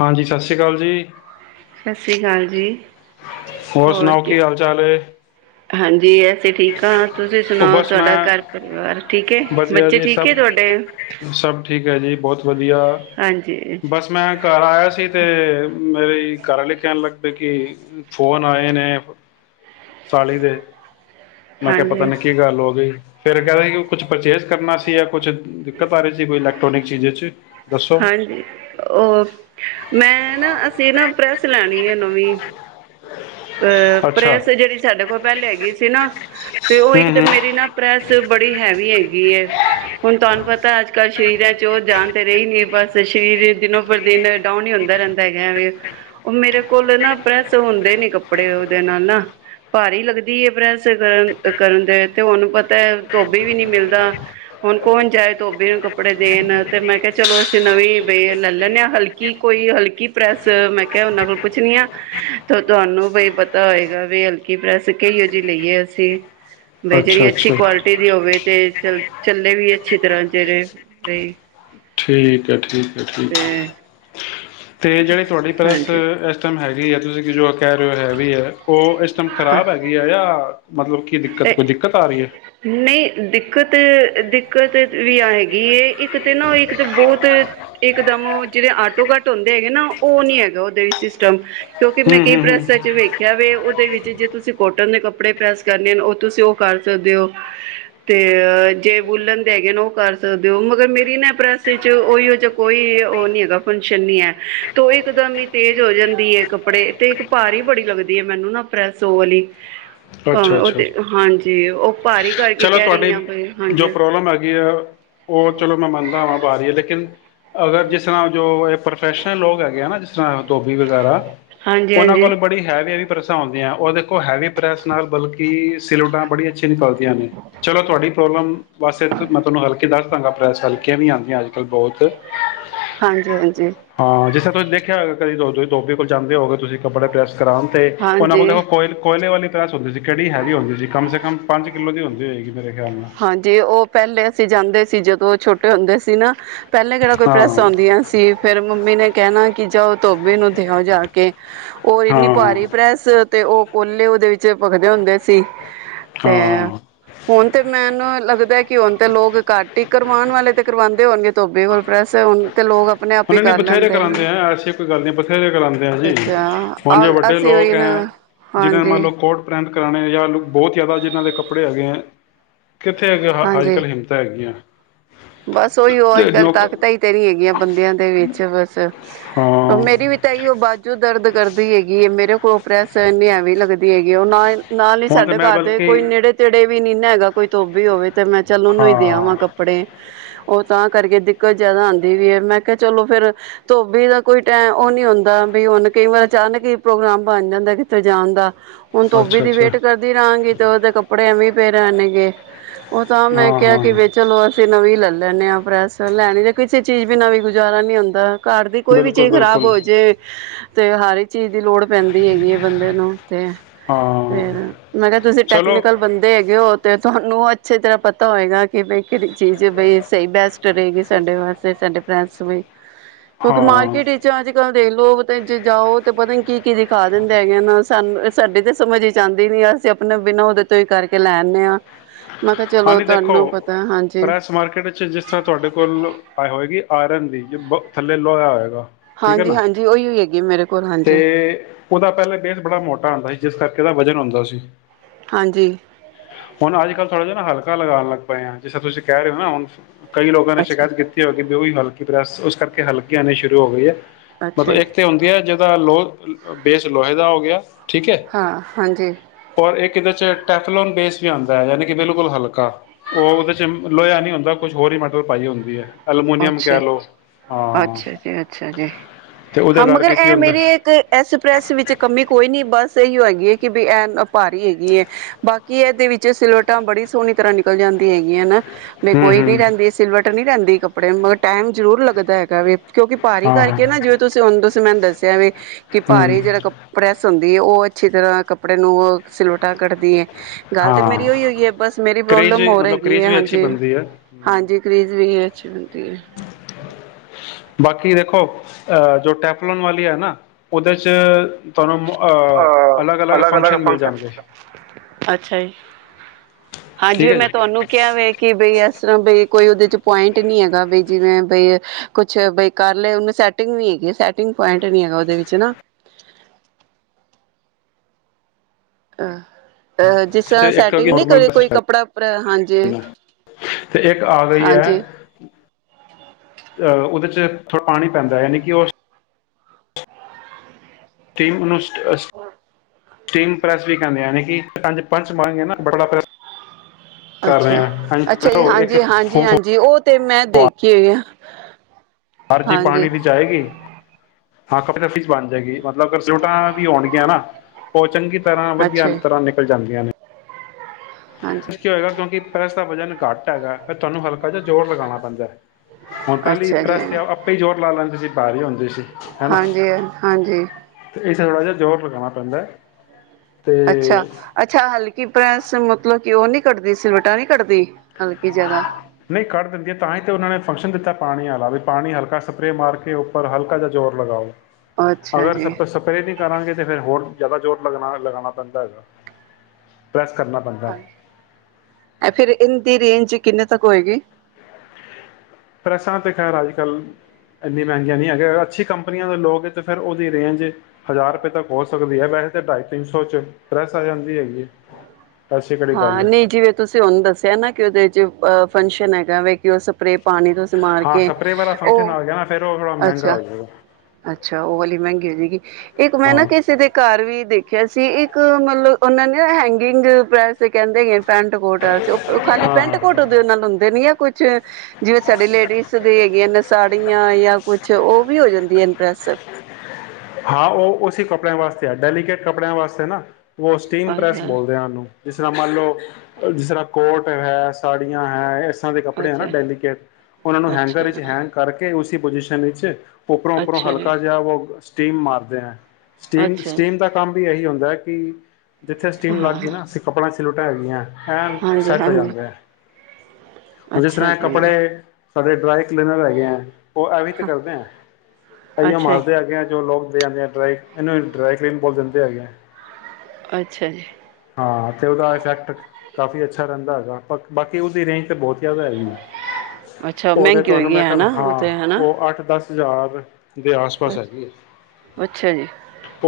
ਹਾਂਜੀ ਸਤਿ ਸ੍ਰੀ ਅਕਾਲ ਜੀ ਸਤ ਸ੍ਰੀ ਅਕਾਲ ਜੀ ਹੋਰ ਸੁਣਾਓ ਕਿ ਕੀ ਹਾਲ ਚਾਲ ਹੈ ਹਾਂਜੀ ਹੈ ਬ ਠੀਕ ਹ ਤੁਸੀਂ ਉਹ ਸੁਣਾਓ ਬਸ ਤੁਹਾਡਾ ਮੈਂ ਘਰ ਪਰਿਵਾਰ ਠੀਕ ਹੈ ਵਧੀਆ ਬੱਚੇ ਜੀ ਠੀਕ ਸਭ ਤੁਹਾਡੇ ਸਭ ਠੀਕ ਹੈ ਜੀ ਬਹੁਤ ਵਧੀਆ ਹਾਂਜੀ ਬਸ ਮੈਂ ਘਰ ਆਇਆ ਸੀ ਅਤੇ ਮੇਰੇ ਘਰੇ ਕਹਿਣ ਲੱਗ ਬਾਕੀ ਫੋਨ ਆਏ ਨੇ ਸਾਲੀ ਦੇ ਮੈਂ ਕਿਹਾ ਪਤਾ ਹਾਂਜੀ ਨੀ ਕੀ ਗੱਲ ਹੋ, ਗਈ ਫੇਰ ਕਹਿਣ ਲਗੇ ਕੁੱਛ ਪਰਚੇਜ ਕਰਨਾ ਸੀ ਜਾਂ ਕੁੱਛ ਦਿੱਕਤ ਆ ਰਹੀ ਸੀ ਕੋਈ ਇਲੈਕ੍ਰੋਨਿਕ ਚੀਜ਼ ਚ ਦੱਸੋ ਹਾਂਜੀ, ਉਹ ਮੈਂ ਨਾ ਅਸੀਂ ਨਾ ਪ੍ਰੈਸ ਲੈਣੀ ਹੈ ਨਵੀਂ। ਅਹ ਅੱਛਾ ਪ੍ਰੈਸ ਜਿਹੜੀ ਸਾਡੇ ਕੋਲ ਪਹਿਲੇ ਹੈਗੀ ਸੀ ਨਾ ਤੇ ਉਹ ਇੱਕ ਹੂੰ ਤਾਂ ਹੂੰ ਮੇਰੀ ਨਾ ਪ੍ਰੈਸ ਬੜੀ ਹੈਵੀ ਹੈਗੀ ਹੈ। ਹੁਣ ਤੁਹਾਨੂੰ ਪਤਾ ਅੱਜ ਕੱਲ੍ਹ ਸਰੀਰਾਂ ਚ ਉਹ ਜਾਣ ਤਾਂ ਰਹੀ ਨਹੀਂ। ਬਸ ਸਰੀਰ ਦਿਨੋ ਪਰ ਦਿਨ ਡਾਊਨ ਹੀ ਹੁੰਦਾ ਰਹਿੰਦਾ ਹੈਗਾ ਵੀ ਉਹ ਮੇਰੇ ਕੋਲ ਨਾ ਪ੍ਰੈਸ ਹੁੰਦੇ ਨੀ ਕੱਪੜੇ ਉਹਦੇ ਨਾਲ ਨਾ ਭਾਰੀ ਲੱਗਦੀ ਹੈ ਪ੍ਰੈਸ ਕਰਨ ਕਰਨ ਦੇ ਤੇ ਉਹਨੂੰ ਪਤਾ ਹੈ ਧੋਬੀ ਵੀ ਨੀ ਮਿਲਦਾ ਹੁਣ, ਕੌਣ ਜਾਏ ਧੋਬੀ ਨੂੰ ਕੱਪੜੇ ਦੇਣ ਤੇ ਮੈਂ ਕਿਹਾ ਚਲੋ ਨਵੀਂ ਹੀ ਪਈ ਏ, ਲੈ ਲੈਂਦੇ ਹ ਹਲਕੀ ਕੋਈ ਹਲਕੀ ਪ੍ਰੈਸ, ਮੈਂ ਕਿਹਾ ਉਹਨਾਂ ਕੋਲ ਪੁੱਛ ਨੀ ਆ ਤੇ ਤੁਹਾਨੂੰ ਬਈ ਪਤਾ ਹੋਏਗਾ ਵੀ ਹਲਕੀ ਪ੍ਰੈਸ ਕਈਓ ਜਿਹੀ ਲਈਏ ਅਸੀਂ। ਬ ਅੱਛਾ ਜਿਹੜੀ ਅੱਛੀ ਅੱਛਾ ਕੁਆਲਿਟੀ ਦੀ ਹੋਵੇ ਤੇ ਚੱਲ ਚੱਲੇ ਵੀ ਅੱਛੀ ਤਰ੍ਹਾਂ ਜਿਹੜੇ ਲਈ ਠੀਕ ਹੈ ਠੀਕ [unintelligible] ਤੇ ਜਿਹੜੀ ਤੁਹਾਡੀ ਪ੍ਰੈਸ ਹਾਂਜੀ ਇਸ ਟਾਈਮ ਹੈ [unintelligible] ਤੁਸੀਂ ਜੋ ਕਹਿ ਰਹੇ ਹੋ ਹੈਵੀ ਹੈ ਉਹ ਹਾਂ ਖ਼ਰਾਬ ਹੈਗੀ ਆ ਯਾ ਮਤਲਬ ਕੀ ਦਿੱਕਤ, ਕੋਈ ਇਹ ਦਿੱਕਤ ਆ ਰਹੀ ਹੈ? ਨਹੀਂ ਦਿੱਕਤ ਦਿੱਕਤ ਵੀ ਆ ਹੈਗੀ ਇੱਕ ਤੇ ਨਾ ਇੱਕ ਤਾਂ ਬਹੁਤ ਇਕ ਦਮ ਜਿਹੜੇ ਆਟੋ ਘੱਟ ਹੁੰਦੇ ਹੈਗੇ ਨਾ ਉਹ ਨੀ ਹੈਗਾ ਦੇ ਵੀ ਸਿਸਟਮ। ਕਿਉਂਕਿ ਮੈਂ ਹੂੰ ਕੀ ਹੂੰ ਪ੍ਰੈਸ ਹੂੰ ਚ ਵੇਖਿਆ ਵੇ ਦੇ ਵਿੱਚ ਜੇ ਤੁਸੀਂ ਕੋਟਨ ਦੇ ਕੱਪੜੇ ਪ੍ਰੈਸ ਕਰ ਲੇ ਉਹ ਤੁਸੀਂ ਉਹ ਕਰ ਸਕਦੇ ਹੋ ਤੇ ਜੇ ਬੁਲਨ ਦੇ ਹੈਗੇ ਨ ਉਹ ਕਰ ਸਕਦੇ ਹੋ, ਮਗਰ ਮੇਰੀ ਨਾ ਪ੍ਰੈਸ ਵਿਚ ਉਓਹੀ ਜਹਾ ਕੋਈ ਉਹ ਨੀ ਹੈਗਾ ਫੰਕਸ਼ਨ ਨੀ ਹੈ ਤੇ ਇੱਕਦਮ ਹੀ ਤੇਜ਼ ਹੋ ਜਾਂਦੀ ਹੈ ਕੱਪੜੇ ਤੇ ਇੱਕ ਭਾਰੀ ਹੀ ਬੜੀ ਲੱਗਦੀ ਹੈ ਮੈਨੂੰ ਨਾ ਪ੍ਰੈਸੋ ਓ ਵਾਲੀ। ਭਾਵੇਂ ਉਹ ਅੱਛਾ-ਅੱਛਾ। ਤੇ ਹਾਂਜੀ ਉਹ ਭਾਰੀ ਕਰਕੇ ਚਲੋ ਕਹਿ ਰਹੀ ਆ ਤੁਹਾਡੀ ਬਈ ਜੋ ਹਾਂਜੀ ਪ੍ਰੋਬਲਮ ਹੈਗੀ ਆ ਉਹ ਚਲੋ ਮੈਂ ਮੰਨਦਾ ਵਾਂ ਬਾਰੀ ਏ ਲੇਕਿਨ ਅਗਰ ਜਿਸਰ੍ਹਾਂ ਜੋ ਪ੍ਰੋਫੈਸ਼ਨਲ ਲੋਕ ਹੈਗੇ ਆ ਨਾ ਜਿਸ ਤਰ੍ਹਾਂ ਧੋਬੀ ਵਗੈਰਾ ਹਾਂਜੀ ਉਹਨਾਂ ਹਾਂਜੀ ਕੋਲ ਬੜੀ ਹੈਵੀ ਹੈਵੀ ਪ੍ਰੈਸਾਂ ਹੁੰਦੀਆਂ ਉਹਦੇ ਕੋਲ ਹੈਵੀ ਪ੍ਰੈੱਸ ਨਾਲ ਬਲਕਿ ਸਿਲਵਟਾ ਬੜੀ ਅੱਛੀ ਨਿਕਲਦੀਆਂ ਨੇ, ਚਲੋ ਤੁਹਾਡੀ ਪ੍ਰੋਬਲਮ ਵਾਸੇ ਮੈਂ ਤੁਹਾਨੂੰ ਹਲਕੇ ਦੱਸ ਦਾਂਗਾ ਪ੍ਰੈੱਸ ਹਲਕੀਆਂ ਵੀ ਆਂਦੀਆਂ ਅੱਜ ਕੱਲ੍ਹ ਬਹੁਤ। ਹਾਂਜੀ-ਹਾਂਜੀ। ਹਾਂ ਜਿਸ ਤਰ੍ਹਾਂ ਤੁਸੀਂ ਦੇਖਿਆ ਹੋ ਕਦੇੋ [unintelligible] ਦੋਬੀ ਕੋਲ ਜਾਂਦੇ ਹੋਗੇ ਤੁਸੀਂ ਕੱਪੜੇ ਪ੍ਰੈਸ ਕਰਉਣ ਤੇ ਉਹਨਾਂ ਕੋਲ ਹਾਂਜੀ ਦੇਖੋ ਕੋਇਲ-ਕੋਇਲੇ ਵਾਲੀ ਪ੍ਰੈਸ ਹੁੰਦੀ ਸੀ, ਕਿਹੜੀ ਹੈਵੀ ਹੁੰਦੀ ਸੀ ਕਮ ਸੇ ਕਮ ਪੰਜ ਕਿੱਲੋ ਦੀ ਹੁੰਦੀ ਹੋਏਗੀ। ਮੇਰੇ ਖਿਆਲ ਨਾਲ ਹਾਂਜੀ ਉਹ ਪਹਿਲੇ ਅਸੀਂ ਜਾਂਦੇ ਸੀ ਜਦੋਂ ਛੋਟੇ ਹੁੰਦੇ ਸੀ ਨਾ ਪਹਿਲੇ ਕਿਹੜਾ ਕੋਈ ਪ੍ਰੈਸ ਹਾਂ ਆਉਂਦੀ ਸੀ ਫੇਿਰ ਮੰਮੀ ਨੇ ਕਹਿਣਾ ਕਿ ਜਾ ਧੋਬੀ ਨੂੰ ਦਿਓ ਜਾ ਕੇ ਉਹ ਇੰਨੀ ਹਾਂ ਭਾਰੀ ਪ੍ਰੈਸ ਤੇ ਉਹ ਕੋਲੇ ਉਹਦੇ ਵਿੱਚ ਭਖਦੇ ਹੁੰਦੇ ਸੀ ਤੇ ਹਾਂ ਹੁਣ ਮੈਨੂੰ ਲੱਗਦਾ ਕਿ ਹੁਣ ਤਾਂ ਲੋਕ ਘੱਟ ਹੀ ਕਰਵਾਉਣ ਵਾਲੇ ਤੇ ਕਰਵਾਉਂਦੇ ਹੋਣਗੇ ਧੋਬੇ ਹੋਲ ਪ੍ਰੈਸ ਹੁਣ ਤੇ ਲੋਕ ਆਪਣੇ ਆਪ ਹੀ ਉਹੁਣੀ ਕਰ ਬਥੇਰੇ ਲੈਂਦੇ ਹੈਗੇ ਕਰਾਉਂਦੇ ਆ ਐਸੀ ਕੋਈ ਗੱਲ ਨ ਬਥੇਰੇ ਕਰਾਉਂਦੇ ਆ ਜੀ ਅੱਛਾ, ਹੁਣ ਜੇ ਅ ਵੱਡੇ ਅਸੀਂ ਉਹੀ ਲੋਕ ਨਾ ਹੈਂ ਜਿਹਨਾਂੇ ਮੰਨ ਹਾਂਜੀ, ਲਓ ਕੋਟ ਪਰੈਂਤ ਕਰਾਣੇ ਜਾਂ ਬਹੁਤ ਜ਼ਿਆਦਾ ਜਿਨਾਂ ਦੇ ਕੱਪੜੇ ਹੈਗੇ ਹੈ ਕਿੱਥੇ ਹੈਗੇ ਹ ਅੱਜ ਹਾਂਜੀ। ਕੱਲ੍ਹ ਹਿੰਮਤਾਂ ਹੈਗੀਆਂ ਬਸ ਉਹੀ ਉਹ ਅੱਜ ਅਤੇ ਕੱਲ ਨੌਕ ਤਾਕਤਾਂ ਹੀ ਤੇਰੀ ਹੈਗੀਆਂ ਬੰਦਿਆਂ ਦੇ ਵਿੱਚ ਬਸ ਹਾਂ ਮੇਰੀ ਵੀ ਤਾਂਈ ਉਹ ਬਾਜੂ ਦਰਦ ਕਰਦੀ ਹੈਗੀ ਹੈ ਮੇਰੇਲ ਕੋ ਪ੍ਰੈਸਨੀ ਐਵੇਂ ਲੱਗਦੀ ਹੈਗੀ ਉਹਨਾਂ ਨਾਲ ਹੀ ਹੁਣ ਤਾਂ ਸਾਡੇ ਮੈਂ ਘਰ ਦੇ ਬਲਕਿ ਕੋਈ ਨੇੜੇ ਤੇੜੇ ਵੀ ਨੀ ਨਾ ਹੈਗਾ ਕੋਈ ਧੋਭੀ ਹੋਵੇ ਅਤੇ ਮੈਂ ਚੱਲ ਉਹਨੂੰ ਹੀ ਹਾਂ ਦਿਆਵਾਂ ਕੱਪੜੇ ਉਹ ਤਾਂ ਕਰਕੇ ਦਿੱਕਤ ਜਿਆਦਾ ਆਉਂਦੀ ਵੀ ਹੈ ਮੈਂ ਕਿਹਾ ਚਲੋ ਫੇਿਰ ਧੋਬੀ ਦਾ ਕੋਈ ਟ ਉਹ ਨੀ ਹੁੰਦਾ ਵੀ ਹੁਣ ਕਈ ਵਾਰ ਅਚਾਨਨਕ ਪ੍ਰੋਗਰਾਮ ਬਣ ਜਾਂਦਾ ਕਿੱਥੇ ਜਾਣ ਦਾ ਹੁਣ ਧੋਭੀ ਅੱਛਾ ਦੀ ਅੱਛਾ ਵੇਟ ਕਰਦੀ ਰਹਾਂਗੀ ਤੇ ਉਹਦੇ ਕੱਪੜੇ ਐਵੇਂ ਫਰਾ ਅਨਾਂ ਕੇ ਉਹ ਤਾਂ ਮੈਂ ਹਾਂ ਕਿਹਾ ਕਿ ਹਾਂ ਬ ਚਲੋ ਵੀ ਲੈ ਲੈਂਦੇ ਹਾਂ ਸੋ ਲੈ ਦੇ ਕੁਈ ਚੀਜ਼ ਬਿ ਨੀਂ ਗੁਜ਼ਾਰਾ ਨਹੀਂ ਹੁੰਦਾ ਘਰ ਦੀ ਕੋਈ ਵੀ ਬਿਲਕੁਲ ਚੀਜ਼ ਖਰਾਬ ਬਿਲਕੁਲ ਹੋ ਜਾੇ ਤੇ ਹਰ ਇੱਕ ਚੀਜ਼ ਦੀ ਲੋੜ ਪੈਂਦੀ ਹੈਗੀ ਹੈ ਬੰਦੇ ਨੂੰ ਤੇ ਹਾਂ ਫਰ ਮੈਂ ਕਿਹਾ ਤੁਸੀਂ ਚਲੋ ਟੈਕਨੀਕਲ ਬੰਦੇ ਹੈਗੇ ਹੋ ਤੇ ਤੁਹਾਨੂੰ ਅੱਛੀ ਤਰ੍ਹਾਂ ਪਤਾ ਹੋਏਗਾ ਕਿ ਕਿਹੜੀ ਚੀਜ਼ ਬਈ ਸਹੀ ਬੈਸਟਹੇਗੀ ਸਾਡੇ ਵਾਸਤੇ ਸਾਡੇ ਫਰੈਸ ਬ ਵਿੱਚ ਕਿਉਂਕਿ ਹਾਂ ਮਾਰਕੀਟ ਵਿੱਚ ਅੱਜ ਕੱਲ ਦੇ ਲੋਕ ਤੇ ਜੇ ਜਾਓ ਤੇ ਪਤਾ ਨੀ ਕੀ ਕਿਦੀ ਖਾ ਦਿੰਦੇ ਹੈਗੇ ਨਾ ਸਾਨੂੰ ਸਾਡੀ ਤਾਂ ਸਮਝ ਹੀ ਚਾਹਦੀ ਨ ਆ ਅਸੀਂ ਆਪਣੇ ਬਿਨਾਂ ਉਹਦੇ ਤੋਂ ਹੀ ਕਰਕੇ ਲੈਦੇ ਹਾਂ ਮ ਚਲੋ ਤ ਅ ਪਤਾ ਹਾਂਜੀ ਪਰ ਇਸ ਮਾਰਕੀਟ ਚ ਜਿਸ ਤਰ੍ਹਾਂ ਤੁਹਾਡੇ ਕੋਲ ਆਈ ਹੋਏਗੀ ਆਈਰਨ ਦੀੇ ਬ ਥੱਲੇ ਲੋੋਇਆ ਹੋਏਗਾ। ਠੀਕ ਹੈ ਹਾਂਜੀ ਨਾ ਹਾਂਜੀ ਉਹੀਓ ਹੈਗੀ ਮੇਰੇ ਕੋਲ ਤੇ ਹਾਂਜੀ ਉਹਦਾ ਪਹਿਲਾ ਬੇਸ ਬੜਾ ਮੋਟਾ ਹੁੰਦਾ ਸੀ, ਜਿਸ ਕਰਕੇ ਇਹਦਾ ਵਜਨ ਹੁੰਦਾ ਸੀ। ਹਾਂਜੀ, ਹੁਣ ਅੱਜ ਕੱਲ੍ਹ ਥੋੜ੍ਹਾ ਨਾ ਹਲਕਾ ਲਗਾਉਣ ਲੱਗ ਪਏ ਆ ਜਿਸ ਤਰ ਤੁਸੀਂ ਕਹਿ ਰਹੇ ਹੋ ਨਾ ਹੁਣ ਕਈ ਲੋਕਾਂ ਨੇ ਅੱਛਾ ਸ਼ਿਕਾਇਤ ਕੀਤੀ ਹੋਵੇ ਕਿ ਔ ਵੀ ਹਲਕੇ, ਕਿ ਪ੍ਰੈੱਸ ਉਸ ਕਰਕੇ ਹਲਕੇ ਆਉਣੀ ਸ਼ੁਰੂ ਹੋ ਗਈ ਹੈ। ਮਤਲਬ ਅੱਛਾ ਜੀ ਇੱਕ ਤੇ ਹੁੰਦੀ ਹੈ ਜਦੋਂ, ਲੋਹ ਬੇਸ ਲੋਹੇ ਦਾ ਹੋ ਗਿਆ। ਹਾਂ ਹਾਂਜੀ, ਐਦੇ ਚ ਟੈਟਲੋ ਬੈਸ ਵੀ ਆਦਾ ਹੈਗਾ ਨੀ, ਬਿਲਕੁਲ ਹਲਕਾ ਉਹ ਉਹਦੇ ਚ ਲੋਇਆ ਨਹੀਂ ਹੁੰਦਾ ਕੁਛ ਹੋਰ ਹੀ ਮੈਟਲ ਪਾਈ ਹੁੰਦੀ ਹੈ। ਐਲੂਮੀਨੀਅਮ ਕਹਿ ਅੱਛਾ ਲਓ ਹਾਂ ਅੱਛਾ ਜੀ ਅੱਛਾ ਜੀ ਤੇ ਉਹਦੇ ਹਾਂ ਮਗਰ ਕਰਕੇ ਕੀ ਇਹ ਹੁੰਦਾ ਮੇਰੀ ਇੱਕ ਐਸ ਪ੍ਰੈਸ ਵਿੱਚ ਕਮੀ ਕੋਈ ਨੀ ਬਸ ਸਹੀ ਹੋਗੀ ਹੈ ਕਿ ਵੀ ਐਨ ਭਾਰੀ ਹੈਗੀ ਹੈ ਬਾਕੀ ਕੀ ਇਹਦੇ ਵਿੱਚ ਸਿਲਵਰਟਾਂ ਬੜੀ ਸੋਹਣੀ ਤਰ੍ਹਾਂ ਨਿਕਲ ਜਾਂਦੀ ਹੈਗੀਆਂ ਨਾ ਮੈਂ ਹੂੰ ਕੋਈ ਨੀ ਹੂੰ ਰਹਿੰਦੀ ਸਿਲਵਰਟ ਨ ਰਹਿੰਦੀ, ਕੱਪੜਿਆਂ ਨੁੰ ਟਾਈਮ ਜ਼ਰੂਰ ਲੱਗਦਾ ਹੈਗਾ ਵੇ, ਕਿਉਂਕਿ ਭਾਰੀ ਹਾਂ ਹਾਂ ਕਰਕੇ ਨਾ ਜਿਵੇਂ ਤੁਸੀਂ ਹੁਣ ਤੁਸੀਂ ਮੈਨੂੰ ਦੱਸਿਆ ਵ ਕਿ ਹੂੰ ਭਾਰੀ ਜਿਹੜਾ ਕ ਪ੍ਰੈਸ ਹੁੰ ਉਹ ਅੱਛੀ ਤਰ੍ਹਾਂ ਕੱਪੜੇ ਨੂੰ ਸਿਲਵ ਕੱਦੀ ਹੈ ਗੱਲ ਤੇ ਮੇਰੀ ਉਹੀ ਹਾਂ ਹੋਈ ਹੈ ਬਸ ਮੇਰੀ ਕਰੇਜ ਪ੍ਰੋਬਲਮ ਵੀ ਹੋਰ ਮਤਲਬ ਹੈਗੀ ਕਰੇਜ ਹੈ ਵੀ ਅੱਛੀ ਹਾਂਜੀ ਬਣਦੀ ਹੈ ਹਾਂਜੀ ਖੀਜ਼ ਵੀ ਹੈ। ਚਲ, ਤੇ, ਬਾਕੀ ਦੇਖੋ ਅਹ ਜੋ ਟੈਫਲੋਨ ਵਾਲੀ ਹੈ ਨਾ ਉਹਦੇ ਚ ਤੁਹਾਨੂੰ ਅ ਆ ਅਲੱਗ ਅਲੱਗ ਅਲਗ ਅਲਗ ਫੰਕਸ਼ਨ ਮਿਲ ਜਾਣਗੇ ਫਕਸ਼ਨ, ਅੱਛਾ ਜੀ ਠੀਕ ਹਾਂਜੀ ਹੈ ਮੈਂ ਜੀ ਤੁਹਾਨੂੰ ਕਿਹਾ ਵ ਕਿ ਵੀ ਇਸ ਤਰਾ ਵੀ ਕੋਈ ਉਦੀ ਪੁਇੰਟ ਨੀ ਹੈਗਾ ਬ ਜਿਵੇਂ ਬ ਕੁਛ ਬ ਕਰ ਲ ਨ ਸੈਟਿੰਗ ਨੀ ਹੈਗੀ ਸਟਿੰਗ ਪੁਇੰਟ ਨੀ ਹੈਗਾ ਓਦੇ ਵਿਚ ਨਾ-' ਆਹ, ਅਹ ਜਿਸ ਤਰ੍ਹਾਂ ਇੱਕ ਸੈਟਿੰਗ ਨੀ ਨੋਰਮਲ ਕਰੇ ਕੋਈ ਕੱਪੜਾ ਉਪ ਹਾਂਜੀ ਤੇ ਇੱਕ ਆ ਗਈ ਹੈ ਹਾਂਜੀ ਥੋੜਾ ਪਾਣੀ ਪੈਂਦਾ ਯਾਨੀ ਕਿ ਉਹ ਟੀਮ ਅਨੁਸ ਅਸ [unintelligible] ਟੀਮ ਪ੍ਰੈਸ ਵੀ ਕਹਿੰਦੇ ਯ ਕਿ ਪੰਜ ਪੰਚ ਮ ਨਾ ਬੜਾ ਪ੍ਰੈ ਅੱਛਾ ਅੱਛਾ ਜੀ ਇੱਕ ਹਾਂਜੀ ਹਾਂਜੀ ਫੁ- ਹਾਂਜੀ ਉਹ ਤੇ ਮੈਂ ਦੇਖੀ ਹੋਈ ਆ। ਹਰਜੀੀ ਹਾਂਜੀ ਪਾਣੀ ਦੀ ਚਏਗੀ ਹਾਂ ਕੱਪੜ ਸ਼ੱੀਜ਼ ਬਣ ਜਾਏਗੀ ਮਤਲਬਰ ਸੂਟਾਂ ਵੀ ਆਉਣਗੀਆਂ ਨਾ ਉਹ ਚੰਗੀ ਤਰ੍ਹਾਂ ਵਧੀਆ ਅੱਛਾ ਇਸ ਜੀ ਤਰ੍ਹਾਂ ਨਿਕਲ ਜਾਂਦੀਆਂ ਨੇ ਕੁ ਹਾਂਜੀ [unintelligible] ਕੀ ਹੋਏਗਾ ਕਿਉਂਕਿ ਪੈਸ ਦਾ ਵਜਨ ਘੱਟ ਹੈਗਾ ਫਿਰ ਤੁਹਾਨੂੰ ਹਲ ਜੋੋਰ ਲਗਾਉਣਾ ਪੈਂਦਾ ਐ ਹੁਣ ਪਹਿਲੀ ਅੱਛਾ ਜੀ ਪ੍ਰੈਸ ਤੇ ਆਪੇ ਹੀ ਜੋੋਰ ਲਾ ਲੈਂਦੇ ਸੀ ਭਾਰੀ ਹੁੰਦੇ ਸੀ ਹਾਂਜੀ ਹਾਂਜੀ ਇਹ [unintelligible] ਜੋਰ ਲਗਾਨਾ ਪੈਂਦਾ ਐ ਅੱਛਾ ਅੱਛਾ ਹਲਕੀ ਪ੍ਰੈਸ ਕਿ ਉਹ ਨੀ ਕੱਢਦੀ ਸਿਮਟਾਂ ਨੀ ਕੱਢਦੀ ਹਲਕੀ ਜ਼ਿਆਦਾ ਨਹੀਂ ਕੱਢ ਦਿੰਦੀਆਂ ਤਾਂ ਹੀ ਤੇ ਉਹਨਾਂ ਨੇ ਫੰਕਸ਼ਨ ਦਿੱਤਾ [inaudible] ਪਾਣੀ ਵਾਲਾ ਵੀ ਪਾਣੀ ਹਲਕਾ ਸਪਰੇ ਮਾਰ ਕੇ ਉੱਪਰ ਹਲਕਾ ਅੱਛਾ ਅਗਰ ਜੀ ਸਪ ਸਪਰੇ ਨੀ ਕਰਾਂਗੇ ਤੇ ਫੇਿਰ ਹੋਰ ਜ਼ਿਆਦਾ ਜ਼ੋਰ ਲਗਣਾ ਲਗਾਉਣਾ ਪੈਂਦਾ ਹੈਗਾ ਪ੍ਰੈਸ ਕਰਨਾ ਪੈਂਦਾ ਹਾਂਜੀ ਫੇਿਰ ਇੰਦੀ ਰੇਂਜ ਕਿੰਨੇ ਤੱਕ ਹੋਏਗੀ ਪ੍ਰੈਸਾਂ ਤਾਂ ਖੈਰ ਅੱਜ ਕੱਲ੍ਹ ਐਸੀ ਕਿਹੜੀ ਗੱਲ ਹਾਂ ਹੈ ਨਹੀਂ ਜਿਵੇਂ ਤੁਸੀਂ ਹੁਣ ਫੰਕਸ਼ਨ ਹੈਗਾ ਵੇ ਕਿ ਉਹ ਸਪਰੇ ਪਾਣੀ ਤੋਂ ਮਾਰ ਹਾਂ ਕੇ ਸਪਰੇ ਵਾਲਾ ਫੰਕਸ਼ਨ ਆ ਗਿਆ ਨਾ ਫਿਰ ਉਹ ਥੋੜ੍ਹਾ ਮਹਿੰਗਾ ਅੱਛਾ ਹੋ ਜਾਵੇਗਾ ਗ ਸੀਗੀ [unintelligible] ਇੱਕ ਮੈਂ ਨਾ ਹਾਂ ਕਿਸੇ ਦੇ ਘਰ ਵੀ ਦੇ ਦੇਖਿਆ ਸੀ ਇੱਕ ਹਾਂ ਪੈਂਟ ਹਾਂ ਕੁਛ ਜਿਵੇਂ ਸਾਡੇ ਲੇਡੀਜ਼ ਦੀ ਹੈਗੀਆਂ ਨੇ ਸਾੜੀਆਂ ਯਾਂ ਚ ਉਹ ਵੀ ਹੋ ਜਾਂਦੀ ਹੈ ਹਾਂ ਉਹ ਉਸੀ ਕੱਪੜਿਆਂ ਵਾਸਤੇ ਆ ਡੈਲੀਕੇਟ ਕੱਪੜਿਆਂ ਵਾਸਤੇ ਨਾ ਉਹ ਸਟੀਮ ਪ੍ਰੈੱਸ ਅੱਛਾ ਬੋਲਦੇ ਹੈ ਉਹਨੂੰ ਜਿਸ ਤਰ੍ਹਾਂ ਮੰਨ ਲਓ ਜਿਸ ਤਰ੍ਹਾਂ ਕੋਟ ਹੈ ਸਾੜੀਆਂ ਹੈ ਇਸ ਅਥਾਂ ਦੇ ਕੱਪੜੇ ਹੈ ਨਾ ਅੱਛਾ ਡੈਲੀਕਕੇਟ ਉਹਨਾਂ ਨੂੰ ਹੈਂਗਰ ਅੱਛਾ ਵਿੱਚ ਹੈਂਗ ਕਰਕੇ ਉਸ ਪ ਪੁਜ਼ਿਸ਼ਨ ਵਿੱਚ ਓਪਰੋਂ ਉਪਰੋਂ ਅੱਛਾ ਜੀ ਹਲਕਾ ਜਿ ਵ ਸਟੀਮ ਮਾਰਦੇ ਹੈ ਸਟੀਮ ਅੱਛਾ ਜੀ। ਸਟੀਮ ਦਾ ਕੰਮ ਵੀ ਇਹੀ ਹੁੰਦਾ ਹੈ [inaudible] ਜਿੱਥੇ ਸਟੀਮ ਲੱਗ ਹਾਂ, ਗਈ ਨਾ ਅਸੀ ਕੱਪੜੇ ਥ ਲੁਟ ਗ ਹਾਂ ਹੈ ਸੈਟ ਹੋ ਹਾਂਜੀ-ਹਾਂਜੀ, ਜਾਂਦੇ ਹ ਜਿਸ ਅੱਛਾ ਤਰ੍ਹਾਂ ਜੀ। ਕੱਪੜੇ ਸਾਡੇ ਡਰਾਈ ਕਲੀਨਰ ਹੈਗੇ ਆ ਉਹ ਐ ਵੀ ਤੇ ਕਰਦੇ ਹੈ ਅਈਆਂ ਅੱਛਾ ਜੀ, ਮਾਰਦੇ ਅਗੇ ਆ ਜੋ ਲੋਕ ਜਾਂ ਡਰਾ ਇਹਨੂੰ ਡਰਾਈ ਕਲੀਨ ਬੋਲ ਦਿੰਦੇ ਹੈਗੇ ਅੱਛਾ ਜੀ ਹਾਂ ਅਤੇ ਉਹਦਾ ਇਫੈਕਟ ਕਾਫੀ ਅੱਛਾ ਰਹਿੰਦਾ ਹੈਗਾ ਬਾਕੀ ਉਹਦੀ ਰੇਂਜ ਤਾਂ ਬਹੁਤ ਜ਼ਿਆਦਾ ਹੈਗੀ ਆ ਅੱਛਾ ਮਹਿੰਗੀ ਹੋਏਗੀ ਹਨਾ ਉਹ ਤੇ ਹੈਾ ਹਜਾਰ ਅੱਛਾ ਜੀ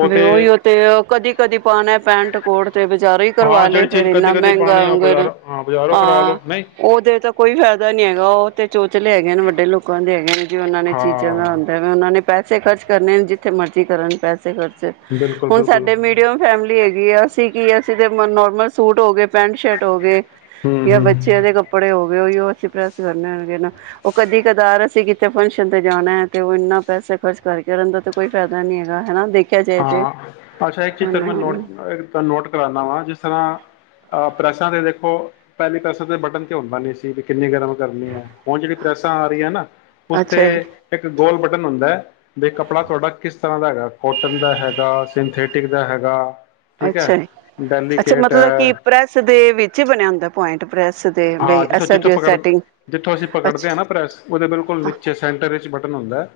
ਵੀ ਓਹੀ ਉਹ ਤੇ ਕਦੀ ਕਦੀ ਪਾਣਾ ਪੈਂਟ ਕੋਟ ਤੇ ਬਜ਼ਾਰੋਂ ਹੀ ਹਾਂ ਕਰਵਾ ਲਏ ਜਿਹੜੀ ਫੇਰ ਚੀਜ਼ ਕਦੇ ਇਨਾ ਕਦੇ ਮਹਿੰਗਾ ਪਾਣੀ ਆ ਬਾਜ਼ਾਰੋਂ ਹਾਂ ਬਾਜ਼ਾਰੋਂ ਕਰਾ ਹਾਂ ਲਓ ਨਹੀਂ ਉਹਦੇ ਤਾਂ ਕੋਈ ਫਾਇਦਾ ਨੀ ਹੈਗਾ ਉਹ ਤੇ ਚੋਚਲੇ ਹੈਗੇ ਨੇ ਵੱਡੇ ਲੋਕਾਂ ਦੇ ਹੈਗੇ ਨੇ ੇ ਉਹਨਾਂ ਨੇ ਚੀਜ਼ਾਂ ਦਾ ਹਾਂ ਆਉਂਦਾ ਉਹਨਾਂ ਨੇ ਪਸੇ ਖਰਚੇ ਜਿੱਥੇ ਮਰਜ਼ੀ ਕਰਨ ਪਸੇ ਖਰਚ ਬਿਲਕੁਲ ਹੁਣ ਬਿਲਕੁਲ ਸਾਡੇ ਮੀਡੀਅਮ ਫੈਮਿਲੀ ਹੈਗੀ ਆ ਸੀਗੀ ਅਸੀਂ ਤੇ ਨੋਰਮਲ ਸੂਟ ਹੋ ਗਏ ਪੈਂਟ ਸ਼ਰਟ ਹੋ ਗਏ ਹੂੰ ਜਾਂ ਹੂੰ ਬੱਚਿਆਂ ਦੇ ਕੱਪੜੇ ਹੋ ਗਏ ਉਹ ਅਸੀਂ ਪ੍ਰੈਸ ਕਰਨੇਗੇ ਉਹ ਕਦੀ ਕਦਾਰ ਅਸੀਂ ਕਿਥੇ ਫੰਕਸ਼ਨ ਤੇ ਜਾਣਾ ਤੇ ਉਹ ਇਨਾ ਪੈਸੇ ਖਰਚ ਕਰਕੇ ਉਹਨਾਂ ਦਾ ਤਾਂ ਕੋਈ ਫਾਇਦਾ ਨੀ ਹੈਗਾ ਹੈਾ ਦੇਖ ਹਾਂ ਅੱਛਾ ਇੱਕ ਚੀਜ਼ ਮੈਂ ਨੋ ਨੋਟ ਕਰਾਉਂਦਾ ਵਾਂ ਜਿਸ ਤਰ੍ਹਾਂ ਅ ਪ੍ਰੈਸਾਂ ਤੇ ਦੇੋ ਪਹਿਲੀ ਤਾਂਸ ਦੇ ਬਟਨ ਤੇ ਹੁੰਦਾ ਨੀ ਸੀ ਵੀ ਕਿੰਨੀ ਗਰਮ ਕਰਨੀ ਹੈ ਹੁਣ ਜਿਹੜੀ ਪ੍ਰੈਸਾਂ ਆ ਰਹੀ ਹੈ ਨਾ ਉਸੇ ਜੀ ਇੱਕ ਗੋਲ ਬਟਨ ਹੁੰਦਾ ਹੈ ਤੇ ਕੱਪੜਾ ਤੁਹਾਡਾ ਕਿਸ ਤਰ੍ਹਾਂ ਦਾ ਹੈਗਾ ਕੋਟ ਕਾਟਨ ਦਾ ਹੈਗਾ ਸਿੰਥੈਟਿਕ ਦਾ ਹੈਗਾ ਠੀਕ ਹੈ ਅੱਛਾ ਜੀ ਅੱਛਾ ਡੈਲੀਕੇਟ ਮਤਲਬ ਕਿ ਹੈ ਪ੍ਰੈਸ ਦੇ ਵਿੱਚ ਬਣਿਆ ਜਾਂਦਾ ਪੁਆਇੰਟ ਪ੍ਰੈਸ ਦੇ ਬਈ ਹਾਂ ਜਿੱਥੋਂ ਐਸਾ ਜਿੱਥੋਂ ਜੋ ਪਕੜ ਸੈਟਿੰਗ ਜਿੱਥੋਂ ਅਸੀਂ ਪਕੜਦੇ ਹਾਂ ਨਾ ਅੱਛਾ ਪ੍ਰੈਸ ਉਹਦੇ ਬਿਲਕੁਲ ਨੀਚੇ ਸੈਂਟਰ ਵਿੱਚ ਬਟਨ ਹੁੰਦਾ ਹੈ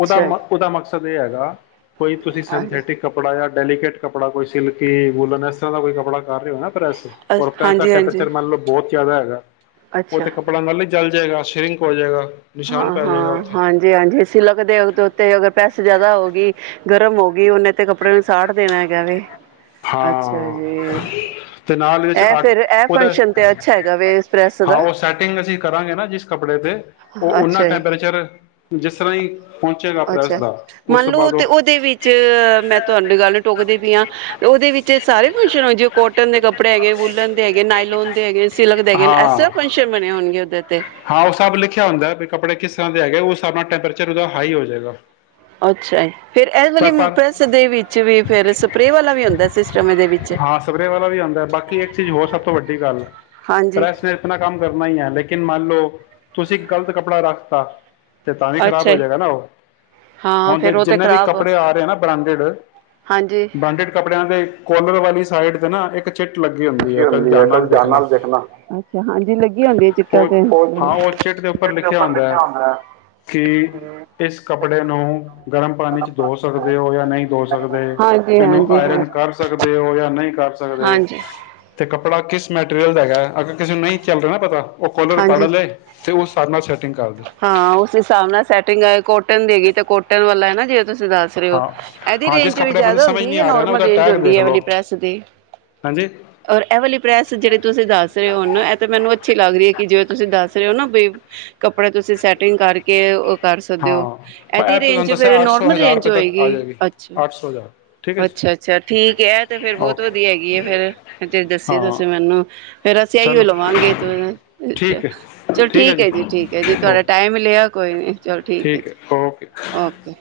ਉਹਦਾ ਜੀ ਉਹਦਾ ਮਕਸਦ ਹੈਗਾ ਕੋਈ ਤੁਸੀਂ ਸਿੰਥੈਟਿਕ ਕੱਪੜਾ ਜਾਂ ਡੈਲੀਕੇਟ ਕੱਪੜਾ ਕੋਈ ਸਿਲਕੀ ਵੂਲਨ ਇਸ ਤਰ੍ਹਾਂ ਦਾ ਕੋਈ ਕੱਪੜਾ ਕਰ ਰਹੇ ਹੋ ਨਾ ਪ੍ਰੈ ਔਰ ਪ੍ਰੈਸ ਦਾ ਹਾਂਜੀ ਹਾਂਜੀ ਟੈਂਪਰੇਚਰ ਮੰਨਓ ਬਹੁਤ ਕਿਆਦਾ ਹੈਗਾ ਉਹ ਅੱਛਾ ਤੇ ਕੱਪੜਾ ਲ ਲਈ ਚਲ ਜਾਏਗਾ ਸਿਰਿੰਕ ਹੋ ਜਾਏਗਾ ਨਿਸ਼ਾਨ ਹਾਂ ਪੈ ਜਾਏਗਾ ਹਾਂ ਉੱਥੇ ਹਾਂਜੀ ਹਾਂਜੀ ਸ਼ਿਲਕ ਦੇਓਗ ਦੇ ਉੱਤੇ ਅਗਰ ਪੈਸੇ ਜ਼ਿਆਦਾ ਹੋ ਗਈ ਗਰਮ ਹੋ ਗਈ ਉਹਨੇ ਤੇ ਕੱਪੜੇ ਨੂੰ ਸਾਟ ਦੇਣਾ ਹੈਗਾ ਵ ਅੱਛਾ ਹਾਂ ਜੀ ਤੇ ਨਾਲ ਇਹਦੇ ਚ ਇਹ ਆਟ ਫਿਰ ਇਹ ਉਹਦਾ ਫੰਕਸ਼ਨ ਤੇ ਅੱਛਾ ਹੈਗਾ ਵ ਇਸ ਪ੍ਰੈਸ ਹਾਂ ਦਾ ਉਹ ਸੈਟਿੰਗ ਅਸੀਂ ਕਰਾਂਗੇ ਨਾ ਜਿਸ ਕੱਪੜੇ ਤੇ ਉਹ ਉਹਨਾਂ ਅੱਛਾ ਜੀ ਟੈਂਪਰੇਚਰ ਜਿਸ ਤਰ੍ਹਾਂ ਹੀ ਪਹੁੰਚੇਗਾ ਅਪ੍ਰੈਲ ਅੱਛਾ ਦਾ ਉਸ ਮੰਨ ਤੋਂ ਲਓ ਬਾਅਦ ਤੇ ਉਹ ਉਹਦੇ ਵਿੱਚ ਮੈਂ ਤੁਹਾਡੀ ਗੱਲ ਨੂੰ ਟੋਕਦੀ ਪ ਹਾਂ ਉਹਦੇ ਵਿੱਚ ਇਹ ਸਾਰੇ ਫੰਕਸ਼ਨ ਹੋ ਜਿ ਕੋਟਨ ਦੇ ਕੱਪੜੇ ਹੈਗੇ ਵੁਲਨ ਦੇ ਹੈਗੇ ਨਾਈਲੋਨ ਦੇ ਹੈਗੇ ਨੇ ਸਿਲਕ ਦੇ ਹੈਗੇ ਨੇ ਸ ਫੰਕਸ਼ਨ ਬਣੇ ਹੋਣਗੇ ਉਹਦੇ ਤੇ ਹਾਂ ਉਹ ਸਭ ਲਿਖਿਆ ਹੁੰਦਾ ਵੀ ਕੱਪੜੇ ਕਿਸ ਤਰ੍ਹਾਂ ਦੇ ਹੈਗੇ ਉਹ ਉਸ ਹਿਸਾਬ ਨਾਲ ਟੈਂਪਰੇਚਰ ਉਹਦਾ ਹਾਈ ਹੋ ਜਾਏਗਾ ਅੱਛਾ ਜ ਪਰ ਫਿਰ ਸਪਰੇਅ ਵਾਲਾ ਵੀ ਹੁੰਦਾ ਸਿਸਟਮ ਇਹਦੇ ਵਿੱਚ ਹਾਂ ਸਪਰੇਅ ਵਾਲਾ ਵੀ ਆਉਂਦਾ ਬਾਕੀ ਇੱਕ ਚੀਜ਼ ਹੋਰ ਸਭ ਤੋਂ ਵੱਡੀ ਗੱਲ ਹਾਂਜੀ ਪ੍ਰੈਸ ਨੇ ਇਤਨਾ ਕੰਮ ਕਰਨਾ ਹੀ ਹੈ ਲੇਕਿਨ ਮੰਨ ਲਓ ਤੁਸੀਂ ਗ਼ਲਤ ਕੱਪੜਾ ਰੱਖਤਾ ਤੇ ਤਾਂ ਵੀ ਖ਼ਰਾਬ ਅੱਛਾ ਹੋ ਜੀ ਜਾਏਗਾ ਨਾ ਉਹ ਹਾਂ ਹੁਣ ਜੇ ਫੇਰ ਉਹ ਤੇ ਜਿੰਨਾਂ ਦੀ ਕੱ ਖ਼ਰਾਬ ਕੱਪੜੇ ਆ ਰਹੇ ਨਾ ਬ੍ਰਾਂਡਡ ਹਾਂਜੀ ਬ੍ਰਾਂਡਿਡ ਕੱਪੜਿਆਂ ਦੇ ਕੋਲਰ ਵਾਲੀ ਸਾਈਡ ਤੇ ਨਾ ਇਕ ਚਿੱ ਟ ਲੱਗੀ ਹੁੰਦੀ ਹੈ ਕਦੇ ਜਾਨ ਨਾਲ ਦੇਖਣਾ ਅੱਛਾ ਹਾਂਜੀ ਲੱਗੀ ਹੁੰਦੀ ਚਿੱਟਾਂ ਉਹ ਤੇ ਹਾਂ ਉਹ ਚਿੱਟ ਦੇ ਉੱਪਰ ਲਿਖਿਆ ਹੁੰਦਾ ਹੈ ਕਿ ਇਸ ਕੱਪੜੇ ਨੂੰ ਗਰਮ ਪਾਣੀ ਚ ਦੋ ਸਕਦੇ ਹੋ ਜਾਂ ਨਹੀਂ ਦੋ ਸਕਦੇ ਹਾਂਜੀ ਇਹਨੂੰ ਹਾਂਜੀ ਹਾਂਜੀ ਆਇਰਨ ਕਰ ਸਕਦੇ ਹੋ ਜਾਂ ਨਹੀਂ ਕਰ ਸਕਦੇ ਹਾਂਜੀ ਤੇ ਕੱੜੇ ਬੜਾ ਕਿਸ ਮੈਟੀਰੀਅਲ ਦਾ ਹੈਗਾ ਅਗਰ ਕਿਸੇ ਨੂੰ ਨਹੀਂ ਚੱਲ ਰਿਹਾ ਨਾ ਪਤਾ ਉਹ ਖੋਲਰ ਪੜ੍ਹ ਹਾਂਜੀ ਲ ਹੈ ਤੇ ਉਸ ਕਰਨਾ ਹਾਂ ਉਸ ਹਿਸਾਬ ਨਾਲ ਸੈਟਿੰਗ ਕੋਟ ਟ ਦੀ ਗਗੀ ਤੇ ਕੋਟਨ ਵਾਲਾਾ ਜੇ ਤੁਸੀਂ ਦੱਸ ਰਹੇ ਹੋ ਹਾਂ ਇਹਦੀ ਹਾਂ ਜਿਸ ਰੇਂਜ ਵੀ ਕੱਪੜੇ ਮਤਲਬ ਜ਼ਿਆਦਾ ਸਮਝ ਹੁੰਦੀ ਹੈ ਨਹੀਂ ਜਾਂ ਆ ਰਿਹਾ ਨਾ ਨੋਰਮਲ ਉਹਦਾ ਰੇਂਜ ਟੈਗ ਹੁੰਦੀ ਦੇਖ ਹੈ ਲਓ ਐਵਲੀਪ੍ਰੈਸ ਦੀ ਹਾਂਜੀ ਔਰ ਐਵਲੀਪ੍ਰੈਸ ਜਿਹੜੀ ਤੁਸੀਂ ਦੱਸ ਰਹੇ ਹੋ ਨਾ ਇਹ ਤਾਂ ਮੈਨੂੰ ਅੱਛੀ ਲੱਗਦੀ ਹੈ ਕਿ ਜਿਵੇਂ ਤੁਸੀਂ ਦੱਸ ਰਹੇ ਹੋ ਨਾ [inaudible] ਕੱਪੜੇ ਤੁਸੀਂ ਸੈਟਿੰਗ ਕਰਕੇ ਕਰ ਸਕਦੇ ਹਾਂ ਹੋ ਮੈਂ ਇਹਦੀ ਇਹ ਤਾਂ ਤੁਹਾਨੂੰ ਰੇਂਜ ਫੇਿਰ ਦੱਸਿਆ ਅੱਠ ਸੌ ਨੋਰਮਲ ਹਜ਼ਾਰ ਰੇਂਜ ਰੁਪਏ ਤੱਕ ਹੋਏਗੀ ਆ ਜਾਏਗੀ ਅੱਛਾ ਅੱਠ ਸੌ ਹਜ਼ਾਰ ਠੀਕ ਹੈ ਜੀ ਅੱਛਾ ਅੱਛਾ ਠੀਕ ਹੈ ਤੇ ਫੇਰ ਬਹੁਤ ਵਧੀਆ ਹੈਗੀ ਆ ਓਕੇ ਫੇਰ ਜ ਦੱਸੇ ਹਾਂ ਤੁਸੀਂ ਮੈਨੂੰ ਫਿਰ ਅਸੀਂ ਇਹੀਓ ਚਲੋ ਲਵਾਂਗੇ ਠੀਕ ਹੈ ਚਲੋ ਠੀਕ ਹੈ ਜੀ ਠੀਕ ਹੈ ਜੀ ਤੁਹਾਡਾ ਓਕੇ ਟਾਈਮ ਲਿਆ ਕੋਈ ਨਹੀਂ ਚਲੋ ਠੀਕ ਹੈ ਜੀ ਓਕੇ